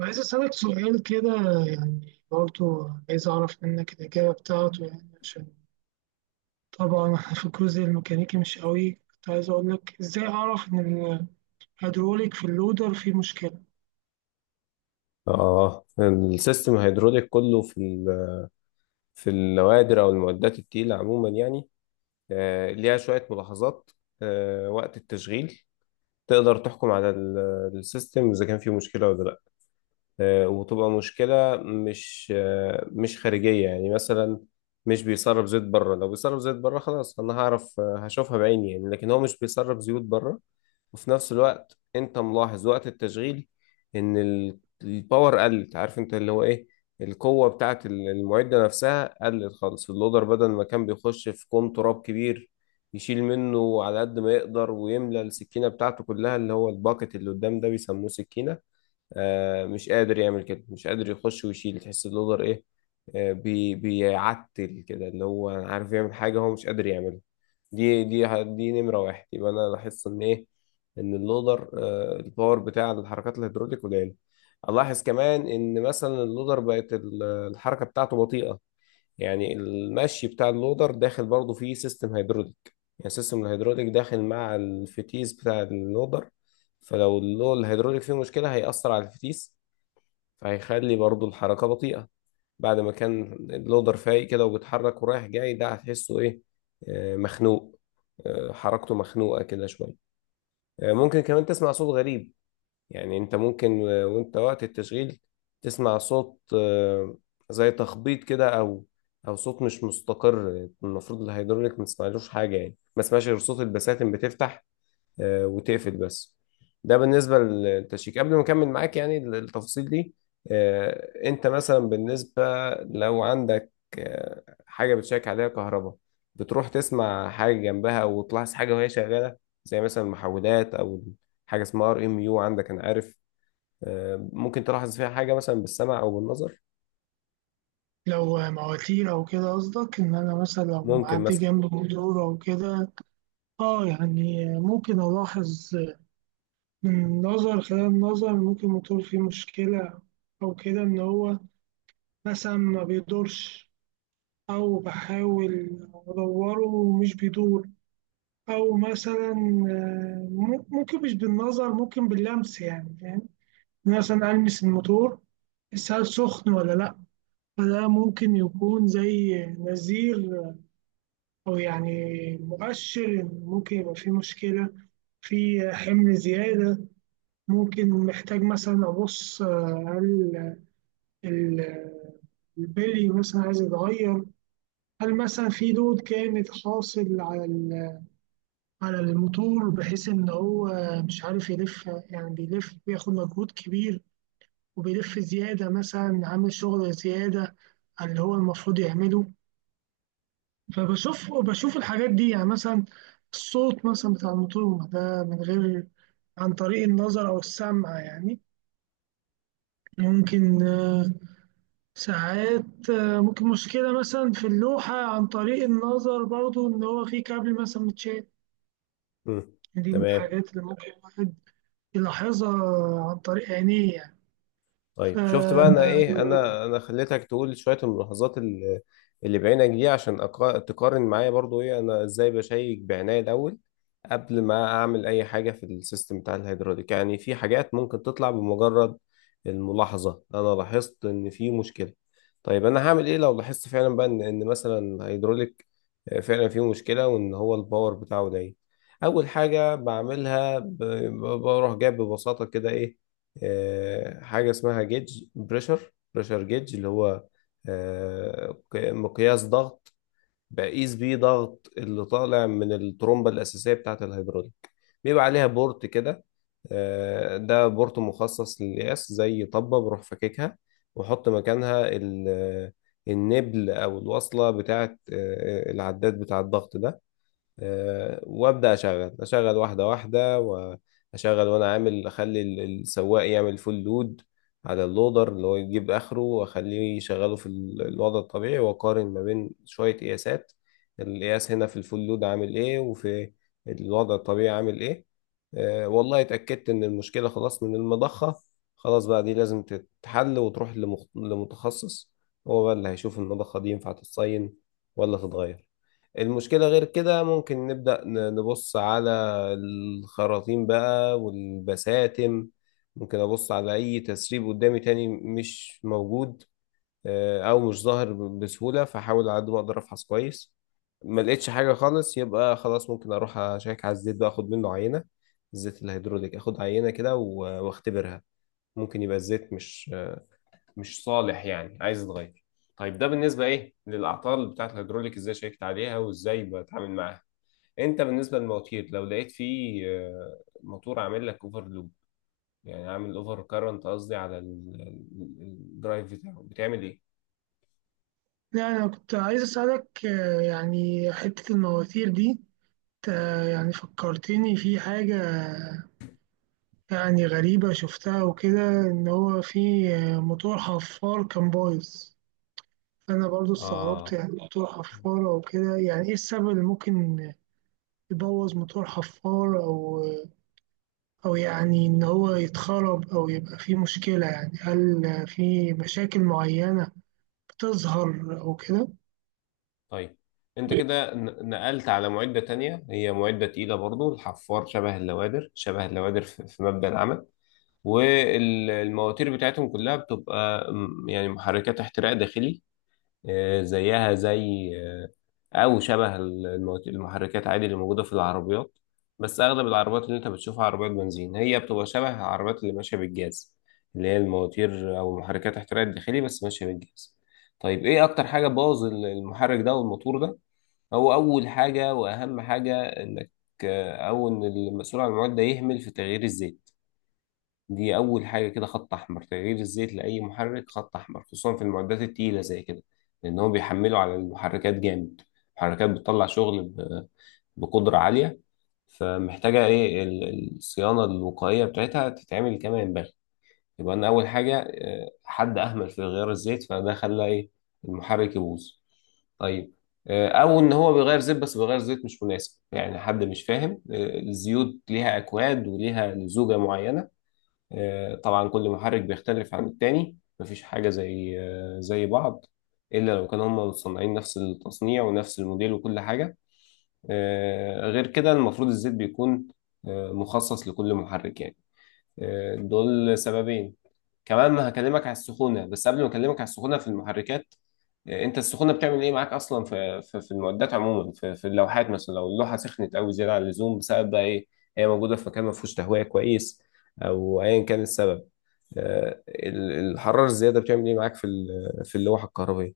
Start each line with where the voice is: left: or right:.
right: عايز أسألك سؤال كده، يعني برضو عايز أعرف منك الإجابة بتاعته، يعني عشان طبعا إحنا في الجزء الميكانيكي مش قوي. كنت عايز أقول لك إزاي أعرف إن الهيدروليك في اللودر فيه مشكلة.
left: اه، السيستم الهيدروليك كله في في النوادر او المعدات التقيله عموما يعني، ليها شويه ملاحظات. وقت التشغيل تقدر تحكم على السيستم اذا كان فيه مشكله ولا لا، وتبقى مشكله مش مش خارجيه، يعني مثلا مش بيسرب زيت بره. لو بيسرب زيت بره خلاص انا هعرف، هشوفها بعيني يعني، لكن هو مش بيسرب زيوت بره. وفي نفس الوقت انت ملاحظ وقت التشغيل ان الباور قلت، عارف انت اللي هو ايه، القوة بتاعت المعدة نفسها قلت خالص. اللودر بدل ما كان بيخش في كوم تراب كبير يشيل منه على قد ما يقدر ويملى السكينة بتاعته كلها، اللي هو الباكت اللي قدام ده بيسموه سكينة، مش قادر يعمل كده، مش قادر يخش ويشيل. تحس اللودر ايه؟ بيعتل كده، اللي هو عارف يعمل حاجة هو مش قادر يعملها. دي نمرة واحد. يبقى أنا لاحظت إن إيه، إن اللودر الباور بتاع الحركات الهيدروليك قليل. ألاحظ كمان إن مثلا اللودر بقت الحركة بتاعته بطيئة، يعني المشي بتاع اللودر داخل برضه فيه سيستم هيدروليك. يعني سيستم الهيدروليك داخل مع الفتيس بتاع اللودر، فلو الهيدروليك فيه مشكلة هيأثر على الفتيس، فهيخلي برضه الحركة بطيئة. بعد ما كان اللودر فايق كده وبيتحرك ورايح جاي، ده هتحسه ايه؟ مخنوق. حركته مخنوقة كده شوية. ممكن كمان تسمع صوت غريب، يعني انت ممكن وانت وقت التشغيل تسمع صوت، زي تخبيط كده، او صوت مش مستقر. المفروض الهيدروليك ما تسمعلوش حاجه، يعني ما تسمعش غير صوت البساتم بتفتح وتقفل بس. ده بالنسبة للتشيك. قبل ما أكمل معاك يعني التفاصيل دي، أنت مثلا بالنسبة لو عندك حاجة بتشيك عليها كهرباء بتروح تسمع حاجة جنبها وتلاحظ حاجة وهي شغالة، زي مثلا المحولات، أو حاجة اسمها RMU عندك، أنا عارف ممكن تلاحظ فيها حاجة مثلا بالسمع أو بالنظر.
right: لو مواتير أو كده قصدك إن أنا مثلا لو
left: ممكن
right: معدي
left: مثلا.
right: جنب موتور أو كده، آه يعني ممكن ألاحظ من نظر، خلال النظر ممكن الموتور فيه مشكلة، أو كده إن هو مثلا ما بيدورش، أو بحاول أدوره ومش بيدور، أو مثلا ممكن مش بالنظر، ممكن باللمس، يعني فاهم، مثلا ألمس الموتور بس هل سخن ولا لأ. فده ممكن يكون زي نذير أو يعني مؤشر إن ممكن يبقى في مشكلة، في حمل زيادة. ممكن محتاج مثلا أبص هل ال- البلي مثلا عايز يتغير، هل مثلا في دود كانت حاصل على ال، على الموتور، بحيث إن هو مش عارف يلف، يعني بيلف بياخد مجهود كبير وبيلف زيادة، مثلا عامل شغل زيادة على اللي هو المفروض يعمله. فبشوف الحاجات دي، يعني مثلا الصوت مثلا بتاع الموتور ده، من غير، عن طريق النظر أو السمع يعني. ممكن ساعات ممكن مشكلة مثلا في اللوحة عن طريق النظر برضو إن هو في كابل مثلا متشال.
left: مم.
right: دي من
left: تمام.
right: الحاجات اللي ممكن الواحد يلاحظها عن طريق عينيه يعني. ف
left: طيب شفت بقى انا ايه، انا خليتك تقول شويه الملاحظات اللي بعينك دي عشان تقارن معايا برضو ايه انا ازاي بشيك بعناية الاول قبل ما اعمل اي حاجه في السيستم بتاع الهيدروليك. يعني في حاجات ممكن تطلع بمجرد الملاحظه انا لاحظت ان في مشكله. طيب انا هعمل ايه لو لاحظت فعلا بقى ان مثلا الهيدروليك فعلا فيه مشكله وان هو الباور بتاعه ضعيف؟ اول حاجه بعملها بروح جايب ببساطه كده ايه، حاجة اسمها جيج بريشر، بريشر جيج، اللي هو مقياس ضغط، بقيس بيه ضغط اللي طالع من الترومبة الأساسية بتاعة الهيدروليك. بيبقى عليها بورت كده، ده بورت مخصص للقياس زي طبة، بروح فككها وأحط مكانها النبل أو الوصلة بتاعة العداد بتاع الضغط ده. وابدا اشغل، واحده واحده، واشغل وانا عامل، اخلي السواق يعمل فول لود على اللودر اللي هو يجيب اخره، واخليه يشغله في الوضع الطبيعي واقارن ما بين شويه قياسات. القياس هنا في الفول لود عامل ايه، وفي الوضع الطبيعي عامل ايه. والله اتاكدت ان المشكله خلاص من المضخه، خلاص بقى دي لازم تتحل وتروح لمتخصص. هو بقى اللي هيشوف المضخه دي ينفع تتصين ولا تتغير. المشكلة غير كده ممكن نبدأ نبص على الخراطيم بقى والبساتم. ممكن أبص على أي تسريب قدامي، تاني مش موجود أو مش ظاهر بسهولة، فحاول على قد ما أقدر أفحص كويس. ما لقيتش حاجة خالص يبقى خلاص، ممكن أروح أشيك على الزيت بقى، أخد منه عينة، الزيت الهيدروليك أخد عينة كده وأختبرها. ممكن يبقى الزيت مش صالح يعني عايز يتغير. طيب ده بالنسبة إيه للأعطال بتاعة الهيدروليك، إزاي شيكت عليها وإزاي بتعامل معاها. انت بالنسبه للمواتير لو لقيت فيه موتور عامل لك اوفر لوب، يعني عامل اوفر كارنت قصدي على الدرايف بتاعه، بتعمل ايه؟
right: يعني أنا كنت عايز أسألك، يعني حتة المواتير دي، انت يعني فكرتني في حاجة يعني غريبة شفتها وكده، إن هو في موتور حفار كان بايظ. فأنا برضو استغربت،
left: اه.
right: يعني موتور حفار أو كده، يعني إيه السبب اللي ممكن يبوظ موتور حفار، أو أو يعني إن هو يتخرب أو يبقى فيه مشكلة؟ يعني هل في مشاكل معينة بتظهر أو كده؟
left: طيب انت كده نقلت على معدة تانية، هي معدة تقيلة برضو، الحفار شبه اللوادر، شبه اللوادر في مبدأ العمل. والمواتير بتاعتهم كلها بتبقى يعني محركات احتراق داخلي، زيها زي او شبه المحركات عادي اللي موجوده في العربيات. بس اغلب العربيات اللي انت بتشوفها عربيات بنزين، هي بتبقى شبه العربيات اللي ماشيه بالجاز، اللي هي المواتير او محركات احتراق الداخلي بس ماشيه بالجاز. طيب ايه اكتر حاجه بوظ المحرك ده والموتور ده؟ هو اول حاجه واهم حاجه انك او ان المسؤول عن المعدة يهمل في تغيير الزيت. دي أول حاجة كده، خط أحمر، تغيير الزيت لأي محرك خط أحمر، خصوصا في المعدات التقيلة زي كده، لأن هم بيحملوا على المحركات جامد. المحركات بتطلع شغل بقدرة عالية، فمحتاجة إيه الصيانة الوقائية بتاعتها تتعمل كما ينبغي. يبقى أنا أول حاجة حد أهمل في غيار الزيت، فده خلى إيه، المحرك يبوظ. طيب او ان هو بيغير زيت، بس بيغير زيت مش مناسب، يعني حد مش فاهم. الزيوت ليها اكواد وليها لزوجة معينة. طبعا كل محرك بيختلف عن التاني، مفيش حاجة زي زي بعض، إلا لو كانوا هم مصنعين نفس التصنيع ونفس الموديل وكل حاجة. غير كده المفروض الزيت بيكون مخصص لكل محرك يعني. دول سببين. كمان هكلمك على السخونة، بس قبل ما أكلمك على السخونة في المحركات، أنت السخونة بتعمل إيه معاك أصلا في المعدات عموما، في اللوحات، مثلا لو اللوحة سخنت أوي زيادة عن اللزوم، بسبب بقى إيه، هي موجودة في مكان ما فيهوش تهوية كويس أو أيا كان السبب. الحرارة الزيادة بتعمل ايه معاك في في اللوحة الكهربية؟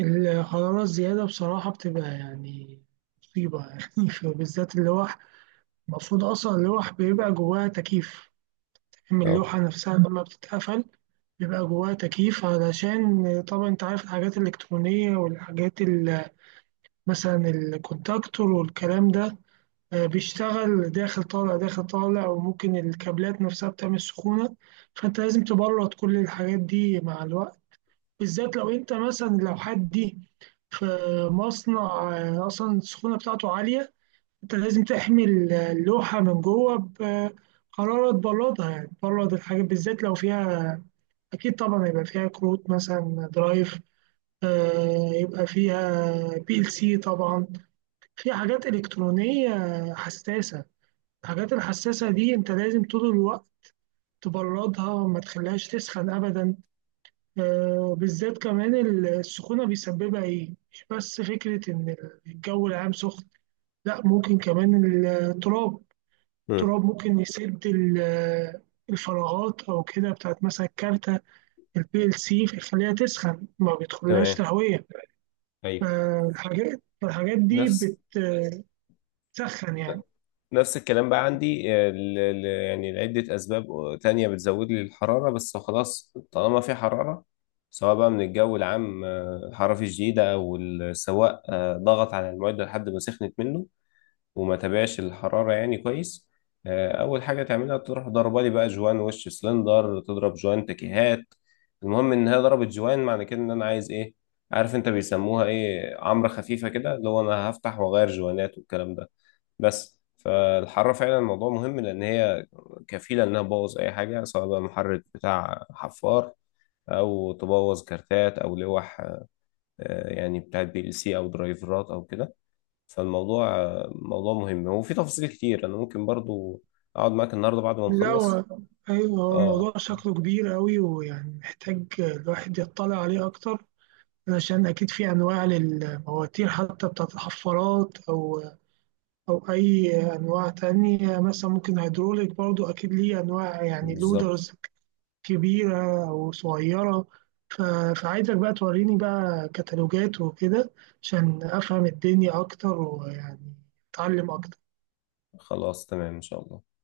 right: الحرارة الزيادة بصراحة بتبقى يعني مصيبة يعني بالذات اللوح. المفروض أصلا اللوح بيبقى جواها تكييف، من
left: اه.
right: اللوحة نفسها لما بتتقفل بيبقى جواها تكييف، علشان طبعا أنت عارف الحاجات الإلكترونية مثلا الكونتاكتور والكلام ده، بيشتغل داخل طالع داخل طالع، وممكن الكابلات نفسها بتعمل سخونة. فأنت لازم تبرد كل الحاجات دي مع الوقت، بالذات لو انت مثلا، لو حد دي في مصنع اصلا السخونه بتاعته عاليه. انت لازم تحمي اللوحه من جوه بحراره، تبردها، يعني تبرد الحاجات، بالذات لو فيها، اكيد طبعا يبقى فيها كروت مثلا درايف، يبقى فيها PLC طبعا، في حاجات الكترونيه حساسه. الحاجات الحساسه دي انت لازم طول الوقت تبردها، ما تخليهاش تسخن ابدا. بالذات كمان السخونة بيسببها إيه؟ مش بس فكرة إن الجو العام سخن، لأ ممكن كمان التراب،
left: مم.
right: التراب ممكن يسد الفراغات أو كده بتاعت مثلا الكارتة البي ال سي، فيخليها تسخن، ما بيدخلهاش
left: تمام.
right: تهوية،
left: ايوه.
right: فالحاجات دي
left: نفس
right: بتسخن يعني.
left: نفس الكلام بقى عندي، يعني لعدة أسباب تانية بتزود لي الحرارة. بس خلاص طالما في حرارة، سواء بقى من الجو العام حرارة شديدة، أو السواق ضغط على المعدة لحد ما سخنت منه وما تابعش الحرارة يعني كويس، أول حاجة تعملها تروح ضربة لي بقى جوان وش سلندر، تضرب جوان تكيهات. المهم إن هي ضربت جوان، معنى كده إن أنا عايز إيه، عارف أنت بيسموها إيه، عمرة خفيفة كده، اللي هو أنا هفتح وأغير جوانات والكلام ده. بس فالحرارة فعلا الموضوع مهم، لأن هي كفيلة إنها تبوظ أي حاجة، سواء بقى محرك بتاع حفار، أو تبوظ كارتات أو لوح يعني بتاعت PLC أو درايفرات أو كده. فالموضوع موضوع مهم، وفي تفاصيل كتير انا ممكن برضو اقعد معاك النهارده بعد ما
right: لا هو،
left: نخلص.
right: أيوه هو
left: اه.
right: الموضوع شكله كبير أوي، ويعني محتاج الواحد يطلع عليه أكتر، علشان أكيد في أنواع للمواتير، حتى بتاعت الحفارات، أو أو أي أنواع تانية، مثلا ممكن هيدروليك برضو أكيد ليه أنواع، يعني
left: بالظبط.
right: لودرز كبيرة أو صغيرة. ف- فعايزك بقى توريني بقى كتالوجات وكده، عشان أفهم الدنيا أكتر، ويعني أتعلم أكتر.
left: خلاص تمام ان شاء الله.